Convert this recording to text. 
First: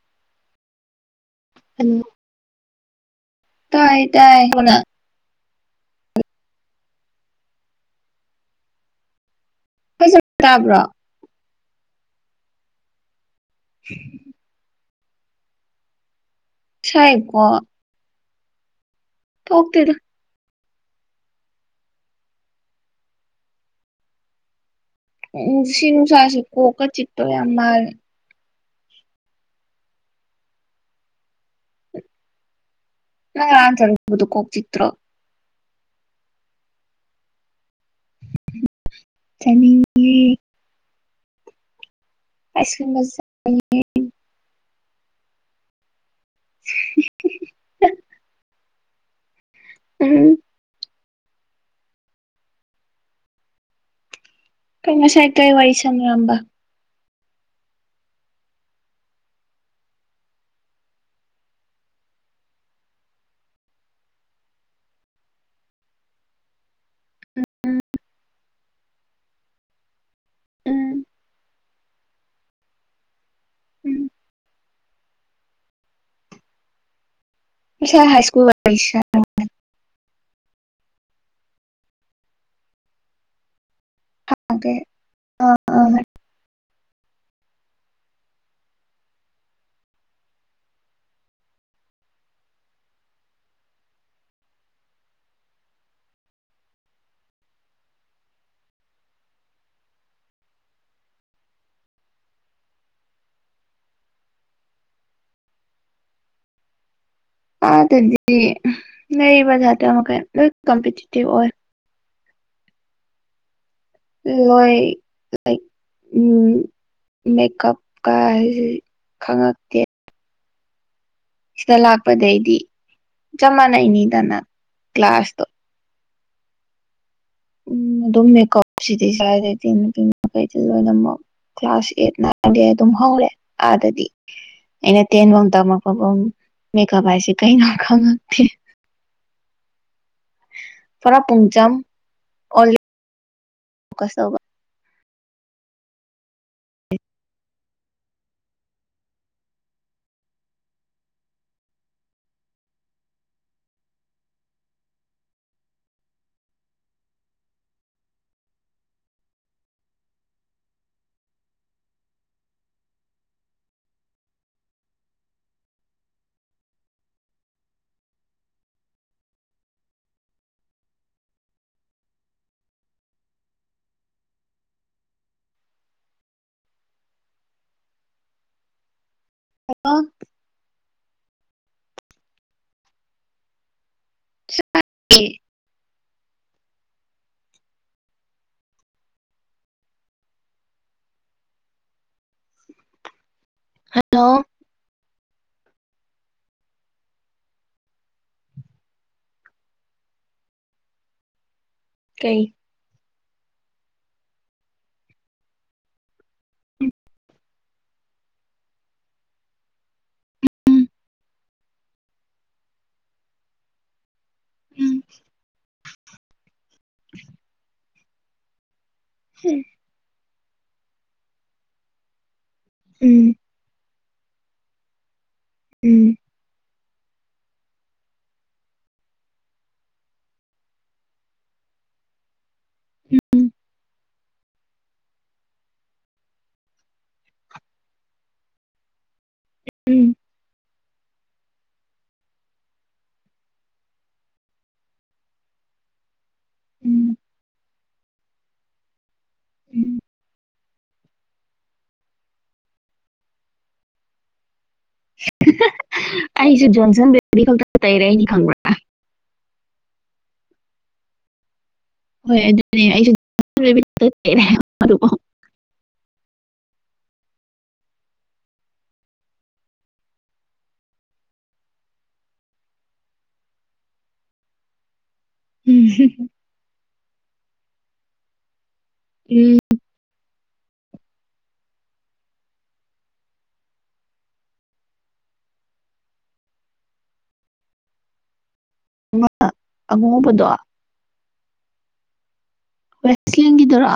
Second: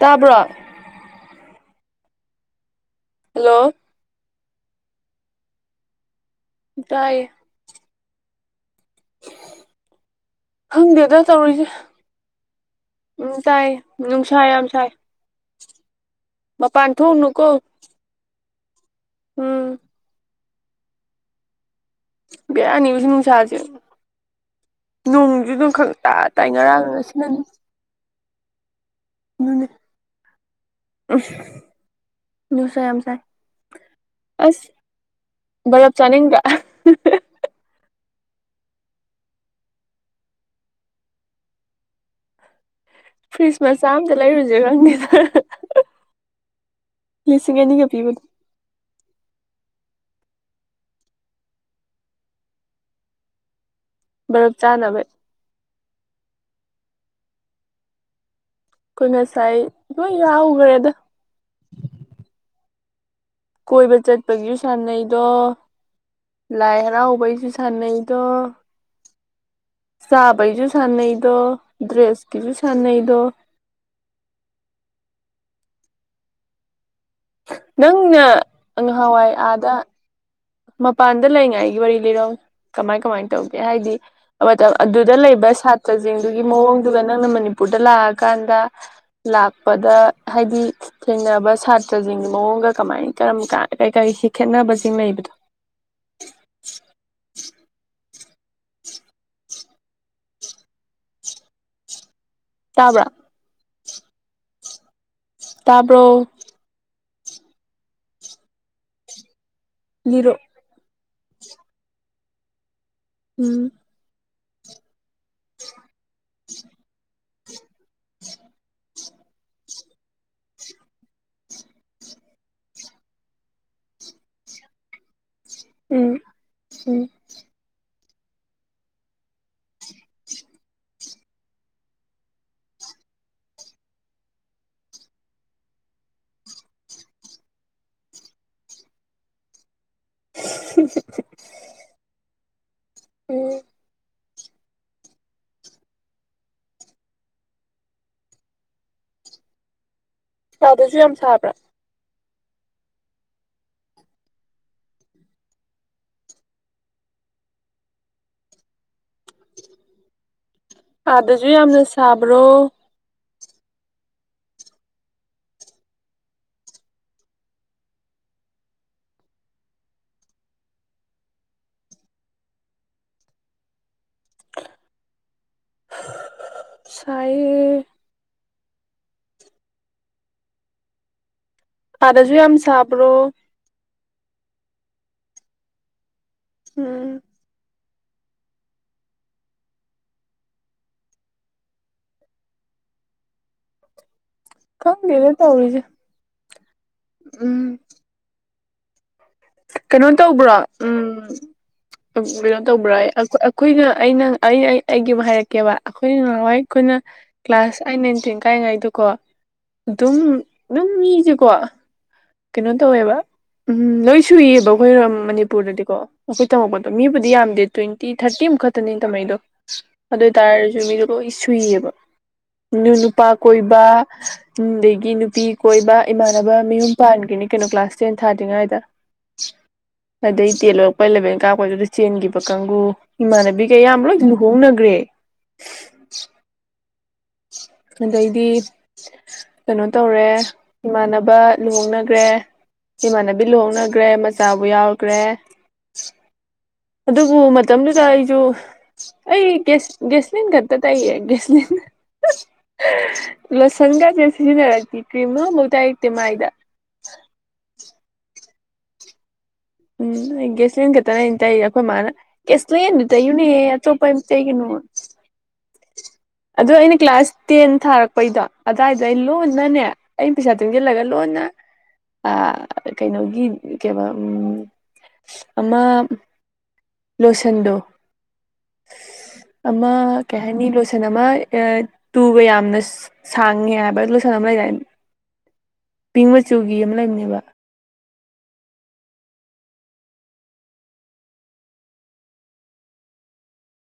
ꯇꯥꯕ꯭ꯔꯣ ꯎꯝ ꯍꯜꯂꯣ ꯏ ꯇꯥꯏ ꯍꯨꯅ ꯇꯥꯏꯌꯦ ꯐꯖꯅ ꯇꯥꯕ꯭ꯔꯣ ꯈꯪꯗꯦꯗ ꯇꯧꯔꯤꯁꯦ ꯎꯝ ꯇꯥꯏ ꯅꯨꯡꯁꯥ ꯌꯥꯝ ꯁꯥꯏ ꯃꯄꯥꯟ ꯊꯣꯛꯎꯅꯨ ꯁꯥꯏꯀꯣ ꯀꯣ ꯊꯣꯛꯇꯦꯗ ꯕꯦꯔꯥꯅꯤꯀꯣ ꯉꯁꯤ ꯅꯨꯡꯁꯥ ꯖꯦ ꯅꯣꯡꯖꯨ ꯑꯗꯨꯝꯈꯛ ꯇꯥ ꯇꯥꯏ ꯉꯔꯥꯡ ꯑꯁꯤꯅꯅꯤ ꯃꯥ [unintelligible] ꯎ ꯅꯨꯡꯁꯥ ꯌꯥꯝꯁꯥꯏ ꯅꯪ ꯉꯔꯥꯡ [unintelligible] ꯆꯤꯛꯇ꯭ꯔꯣ ꯕꯔꯞ ꯆꯅꯤꯡꯗ꯭ꯔꯣ ꯆꯅꯤꯡ ꯌꯦ ꯑꯩꯁꯨ ꯃꯖꯦ ꯐ꯭ꯔꯤꯖ ꯃꯆꯥ ꯑꯃꯗ ꯂꯩꯔꯨꯁꯦ ꯈꯪꯗꯦꯗ ꯂꯤꯁꯤꯡ ꯑꯅꯤꯒ ꯄꯤꯕꯅꯦ ꯎꯝ ꯕꯔꯞ ꯆꯥ ꯀꯩ ꯉꯁꯥꯏ ꯀꯩ ꯋꯥꯔꯤ ꯁꯥꯅꯔꯝꯕ ꯑꯩꯈꯣꯏ ꯉꯁꯥꯏ ꯂꯣꯏ ꯌꯥꯎꯈ꯭ꯔꯦꯗ ꯀꯣꯏꯕ ꯆꯠꯄꯒꯤꯁꯨ ꯁꯥꯟꯅꯩꯗꯣ ꯂꯥꯏ ꯍꯔꯥꯎꯕꯒꯤꯁꯨ ꯎꯝ ꯁꯥꯟꯅꯩꯗꯣ ꯆꯥꯕꯒꯤꯁꯨ ꯎꯝ ꯁꯥꯟꯅꯩꯗꯣ ꯗ꯭ꯔꯦꯁꯀꯤꯁꯨ ꯁꯥꯟꯅꯩꯗꯣ ꯎꯝ ꯉꯁꯥꯏ ꯍꯥꯏ ꯅꯪꯅ ꯁ꯭ꯀꯨꯜ ꯋꯥꯔꯤ ꯁꯥꯟꯅꯔꯦ ꯍꯥꯟꯋꯥꯏ ꯑꯥꯗ ꯃꯄꯥꯟꯗ ꯂꯩꯉꯥꯏꯒꯤ ꯋꯥꯔꯤ ꯂꯤꯔꯛꯎꯅꯦ ꯀꯃꯥꯏ ꯀꯃꯥꯏꯅ ꯇꯧꯒꯦ ꯍꯥꯏꯗꯤ ꯃꯇꯝ ꯑꯗꯨ ꯗ ꯂꯩꯕ ꯑꯥ ꯑꯥ ꯁꯥꯇ꯭ꯔꯖꯤꯡꯗꯨꯒꯤ ꯃꯑꯣꯡꯗꯨꯗ ꯅꯪꯅ ꯃꯅꯤꯄꯨꯔꯗ ꯂꯥꯛꯑꯀꯥꯟꯗ ꯂꯥꯛꯄꯗ ꯍꯥꯏꯗꯤ ꯊꯦꯡꯅꯕ ꯁꯥꯇ꯭ꯔꯖꯤꯡꯒꯤ ꯃꯑꯣꯡꯒ ꯀꯃꯥꯏꯟ ꯀꯔꯝ ꯀꯥꯟ ꯀꯩ ꯀꯩꯁꯤ ꯈꯦꯠꯅꯕꯖꯤꯡ ꯂꯩꯕꯗꯣ [inaudible] ꯇꯥꯕ꯭ꯔꯥ ꯇꯥꯕ꯭ꯔꯣ ꯑꯥ ꯑꯗꯨꯗꯤ ꯅꯩꯕ ꯖꯥꯠꯇ ꯃꯈꯩ ꯂꯤꯔꯣ ꯂꯣꯏ ꯀꯝꯄꯤꯇꯤꯇꯤꯚ ꯑꯣꯏ ꯎꯝ ꯂꯣꯏ ꯂꯥꯏꯛ ꯎꯝ ꯃꯦꯀꯞ ꯀ ꯍꯥꯏꯖꯤꯗꯤ ꯈꯪꯉꯛꯇꯦ ꯁꯤꯗ ꯂꯥꯛꯄꯗꯩꯗꯤ ꯆꯞ ꯃꯥꯟꯅꯩꯅꯤꯗꯅ ꯀ꯭ꯂꯥꯁꯇꯣ ꯎꯝ ꯎꯝ ꯎꯝ ꯑꯗꯨꯝ ꯃꯦꯀꯞꯁꯤꯗꯤ ꯁꯥꯏꯗꯗꯤ ꯅꯨꯄꯤ ꯃꯈꯩꯗꯤ ꯂꯣꯏꯅꯃꯛ ꯀ꯭ꯂꯥꯁ ꯑꯦꯠ ꯅꯥꯏꯟꯗꯩ ꯑꯗꯨꯝ ꯍꯧꯔꯦ ꯑꯥꯗꯗꯤ ꯑꯩꯅ ꯇꯦꯟꯕꯪ ꯇꯝꯃꯛꯄꯕꯝ ꯃꯦꯀꯞ ꯍꯥꯏꯁꯤ ꯀꯩꯅꯣ ꯈꯪꯉꯛꯇꯦ ꯄꯨꯔꯥ ꯄꯨꯡꯆꯝ ꯑꯣ ꯎꯝ ꯀꯁ ꯇꯧꯕ ꯀꯥꯗꯖꯨ ꯌꯥꯝ ꯁꯥꯕ꯭ꯔꯥ ꯑꯥꯗꯖꯨ ꯌꯥꯝꯅ ꯁꯥꯕ꯭ꯔꯣ ꯁꯥꯏꯌꯦ ꯍꯜꯂꯣ ꯑꯥꯗꯖꯨ ꯌꯥꯝ ꯁꯥꯕ꯭ꯔꯣ [unintelligible] ꯎꯝ ꯍꯜꯂꯣ ꯈꯪꯗꯦꯗ ꯇꯧꯔꯤꯖꯦ ꯎꯝ ꯀꯩꯅꯣ ꯇꯧꯕ꯭ꯔꯣ ꯎꯝ ꯀꯩ [unintelligible] ꯇꯧꯕ꯭ꯥꯔꯌꯦ ꯑꯈꯣꯏ ꯑꯈꯣꯏꯅ ꯑꯩꯅ ꯑꯩꯩ ꯑꯩ ꯑꯩꯒꯤ ꯑꯃ ꯍꯥꯏꯔꯛꯀꯦꯕ ꯑꯈꯣꯏꯅ ꯉꯍꯥꯟꯋꯥꯏ ꯎꯝ ꯑꯈꯣꯏꯅ ꯀ꯭ꯂꯥꯁ ꯑꯥꯏꯠ ꯅꯥꯏꯟ ꯇꯦꯟ ꯀꯥꯔꯤꯉꯩꯗꯣꯀꯣ ꯑꯗꯨꯝ ꯑꯗꯨꯝ ꯃꯤꯖꯤꯀꯣ ꯀꯩꯅꯣ ꯇꯧꯋꯦꯕ ꯎꯝ ꯂꯣꯏ ꯁꯨꯏꯌꯦꯕ ꯑꯩꯈꯣꯏ ꯎꯝ ꯔꯣꯝ ꯃꯅꯤꯄꯨꯔꯗꯗꯤꯀꯣ ꯑꯩꯈꯣꯏ ꯇꯝꯃꯛꯄꯗ ꯃꯤꯕꯨꯗꯤ ꯌꯥꯝꯗꯦ ꯇꯣꯏꯟꯇꯤ ꯊꯥꯔꯇꯤꯃꯨꯛ ꯈꯛ ꯇꯅꯦ ꯇꯧꯅꯩꯗꯣ ꯎꯝ ꯑꯗꯨ ꯑꯣꯏꯇꯔꯖꯨ ꯃꯤꯗꯣ ꯂꯣꯏ ꯁꯨꯏꯌꯦꯕ ꯅꯨ ꯅꯨꯄꯥ ꯎꯝ ꯀꯣꯏꯕ ꯑꯗꯒꯤ ꯅꯨꯄꯤ ꯀꯣꯏꯕ ꯎꯝ ꯏꯃꯥꯟ ꯅꯕ ꯃꯥꯌꯨꯝ ꯄꯥꯟꯒ꯭ꯔꯤꯅꯤ ꯀꯩꯅꯣ ꯀ꯭ꯂꯥꯁ ꯇꯦꯟ ꯊꯥꯗ꯭ꯔꯤꯉꯥꯏꯗ ꯑꯗꯩ ꯇꯦꯟ ꯂꯣꯏꯔꯛꯄ ꯏꯂꯦꯚꯦꯟ ꯀꯥꯔꯛꯄꯗꯨꯗ ꯆꯦꯟꯒꯤꯕ ꯀꯥꯡꯒꯨ ꯏꯃꯥꯟꯅꯕꯤꯒꯩ ꯑꯌꯥꯝꯕ ꯂꯣꯏ ꯂꯨꯍꯣꯡꯅꯒ꯭ꯔꯦ [inaudible] ꯑꯗꯩꯗꯤ ꯀꯩꯅꯣ ꯎꯝ ꯎꯝ ꯇꯧꯔꯦ ꯏꯃꯥꯟꯅꯕ ꯂꯨꯍꯣꯡꯅꯒ꯭ꯔꯦ ꯏꯃꯥꯟꯅꯕꯤ ꯂꯨꯍꯣꯡꯅꯒ꯭ꯔꯦ ꯃꯆꯥꯕꯧ ꯌꯥꯎꯒ꯭ꯔꯦ ꯎꯝ ꯑꯗꯨꯕꯨ ꯃꯇꯝꯗꯨꯗ ꯑꯩꯖꯨ ꯑꯩ ꯒꯦꯁ ꯎꯝ ꯒꯦꯁꯂꯤꯟꯒ ꯇ ꯇꯩꯌꯦ ꯒꯦꯁꯂꯤꯟ ꯂꯣꯁꯟꯒꯖꯦ ꯁꯤꯖꯤꯅꯔꯛꯇꯦ ꯀ꯭ꯔꯤꯝ ꯑꯝꯕꯧ ꯇꯩꯔꯛꯇꯦ ꯃꯥꯏꯗ ꯖꯤ ꯖꯣꯟꯁꯟ ꯕꯦ [unintelligible] ꯈꯪꯕ꯭ꯔꯥ ꯎꯝ ꯒꯦꯁꯂꯤꯟ ꯈꯛꯇꯅꯤ ꯑꯩ ꯇꯩꯔꯤꯖꯦ ꯑꯩꯈꯣꯏ ꯃꯥꯅ ꯍꯣꯏ ꯑꯗꯨꯅꯦ ꯒꯦꯁꯂꯦꯟꯗꯣ ꯑꯩꯁꯨ ꯇꯩꯌꯨꯅꯦ ꯖꯣꯟꯁꯟ ꯕꯦꯕꯤ ꯑꯇꯣꯞꯄ ꯈꯛꯇ ꯇꯩꯔꯦ ꯇꯩꯩꯒꯅꯨ ꯑꯗꯨꯕꯨ [inaudible] ꯑꯗꯣ ꯑꯩꯅ ꯀ꯭ꯂꯥꯁ ꯇꯦꯟ ꯊꯥꯔꯛꯄꯩꯗꯣ ꯑꯗꯨꯋꯥꯏꯗ ꯑꯩ ꯂꯣꯟꯅꯅꯦ ꯑꯩꯅ ꯄꯩꯁꯥ ꯇꯨꯡꯖꯜꯂꯒ ꯂꯣꯟꯅ ꯑ ꯀꯩꯅꯣꯒꯤ ꯀꯩꯕ ꯎꯝ ꯎꯝ ꯑꯃ ꯂꯣꯁꯟꯗꯣ ꯎꯝ ꯑꯃ ꯀꯩ ꯍꯥꯏꯅꯤ ꯂꯣꯁꯟ ꯑꯃ ꯑ ꯇꯨꯒ ꯌꯥꯝꯅ ꯁꯥꯡꯉꯦ ꯍꯥꯏꯕ ꯂꯣꯁꯟ ꯑꯃ ꯂꯩꯗꯥꯏꯅꯦ ꯄꯤꯡ ꯃꯆꯨꯒꯤ ꯑꯃ ꯂꯩꯕꯅꯦꯕ ꯑꯃ ꯑꯃꯨꯕꯗꯣ ꯋꯦꯁꯂꯤꯟꯒꯤꯗꯨꯔꯣ